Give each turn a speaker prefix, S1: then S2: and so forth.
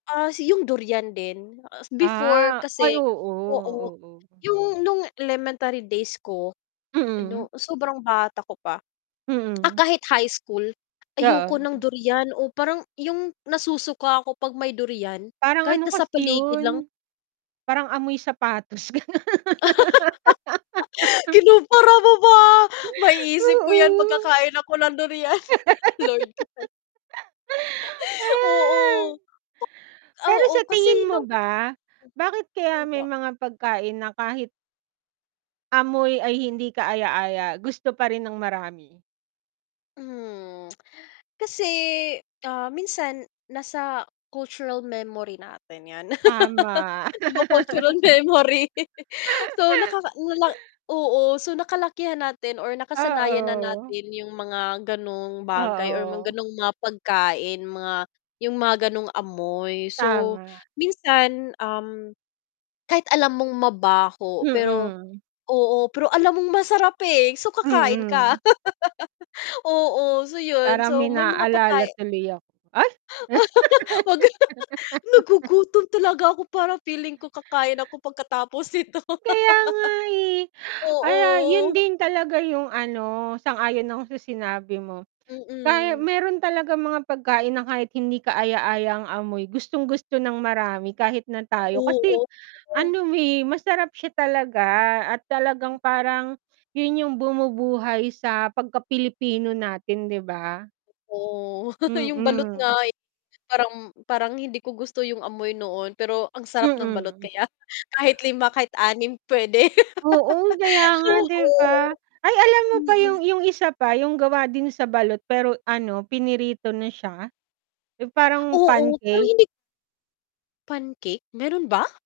S1: Ah, si yung durian din, ah, before
S2: Ah, ay
S1: kasi
S2: oo,
S1: oo,
S2: oo.
S1: yung nung elementary days ko
S2: Mm.
S1: 'no sobrang bata ko pa. Ah,
S2: Mm.
S1: kahit high school, ayoko ng
S2: Oo.
S1: durian o parang yung nasusuka ko pag may durian
S2: Parang
S1: kahit
S2: ano
S1: nasa
S2: kasi
S1: paligid lang.
S2: yun, parang amoy sapatos ganon.
S1: Kinumpara mo pa, maiisip ko yan
S2: Oo.
S1: magkakain ako ng durian, Lord.
S2: Ay.
S1: Oo.
S2: Pero
S1: Oo,
S2: sa
S1: kasi
S2: tingin mo
S1: nung
S2: ba, bakit kaya
S1: Mm,
S2: may
S1: po?
S2: mga pagkain na kahit amoy ay hindi kaaya-aya, gusto pa rin ng marami?
S1: Hmm, kasi, ah, minsan nasa cultural memory natin yan.
S2: Tama.
S1: Iba cultural memory. So, nakaka ano lang oo, so nakalakihan natin or nakasanayan na
S2: Oo.
S1: natin yung mga ganong bagay or mga
S2: Oo.
S1: ganong mga pagkain, mga yung mga ganong amoy. So,
S2: Tama.
S1: minsan, um, kahit alam mong mabaho pero
S2: Mm.
S1: oo, pero alam mong masarap eh, so kakain ka.
S2: Mm.
S1: Oo, so yun,
S2: Parang may
S1: so may mga
S2: naalala
S1: pagkai
S2: tuloy ako, ay!
S1: Huwag kang tuma nagugutom talaga ako para feeling ko kakain ako pagkatapos nito.
S2: Kaya nga eh, kaya yun
S1: Oo.
S2: din talaga yung ano sang-ayon ako sa sinabi mo. Kaya
S1: Mm.
S2: meron talagang mga pagkain na kahit hindi kaaya-aya ang amoy gustong gusto ng marami kahit na tayo,
S1: Oo.
S2: kasi ano eh masarap siya talaga at talagang parang yun yung bumubuhay sa pagka-Pilipino natin 'di ba?
S1: Oo, yung balot nga
S2: Mm.
S1: eh parang, parang hindi ko gusto yung amoy noon, pero ang sarap ng balot
S2: Mm.
S1: kaya, kahit 5 kahit 6 pwede.
S2: Oo, kaya nga 'di ba?
S1: Oo,
S2: Ay alam mo pa
S1: mm.
S2: yung yung isa pa yung gawa din sa balot pero ano pinirito na siya, yung parang
S1: Oo, pero
S2: pancake.
S1: hindi Pancake? Meron ba?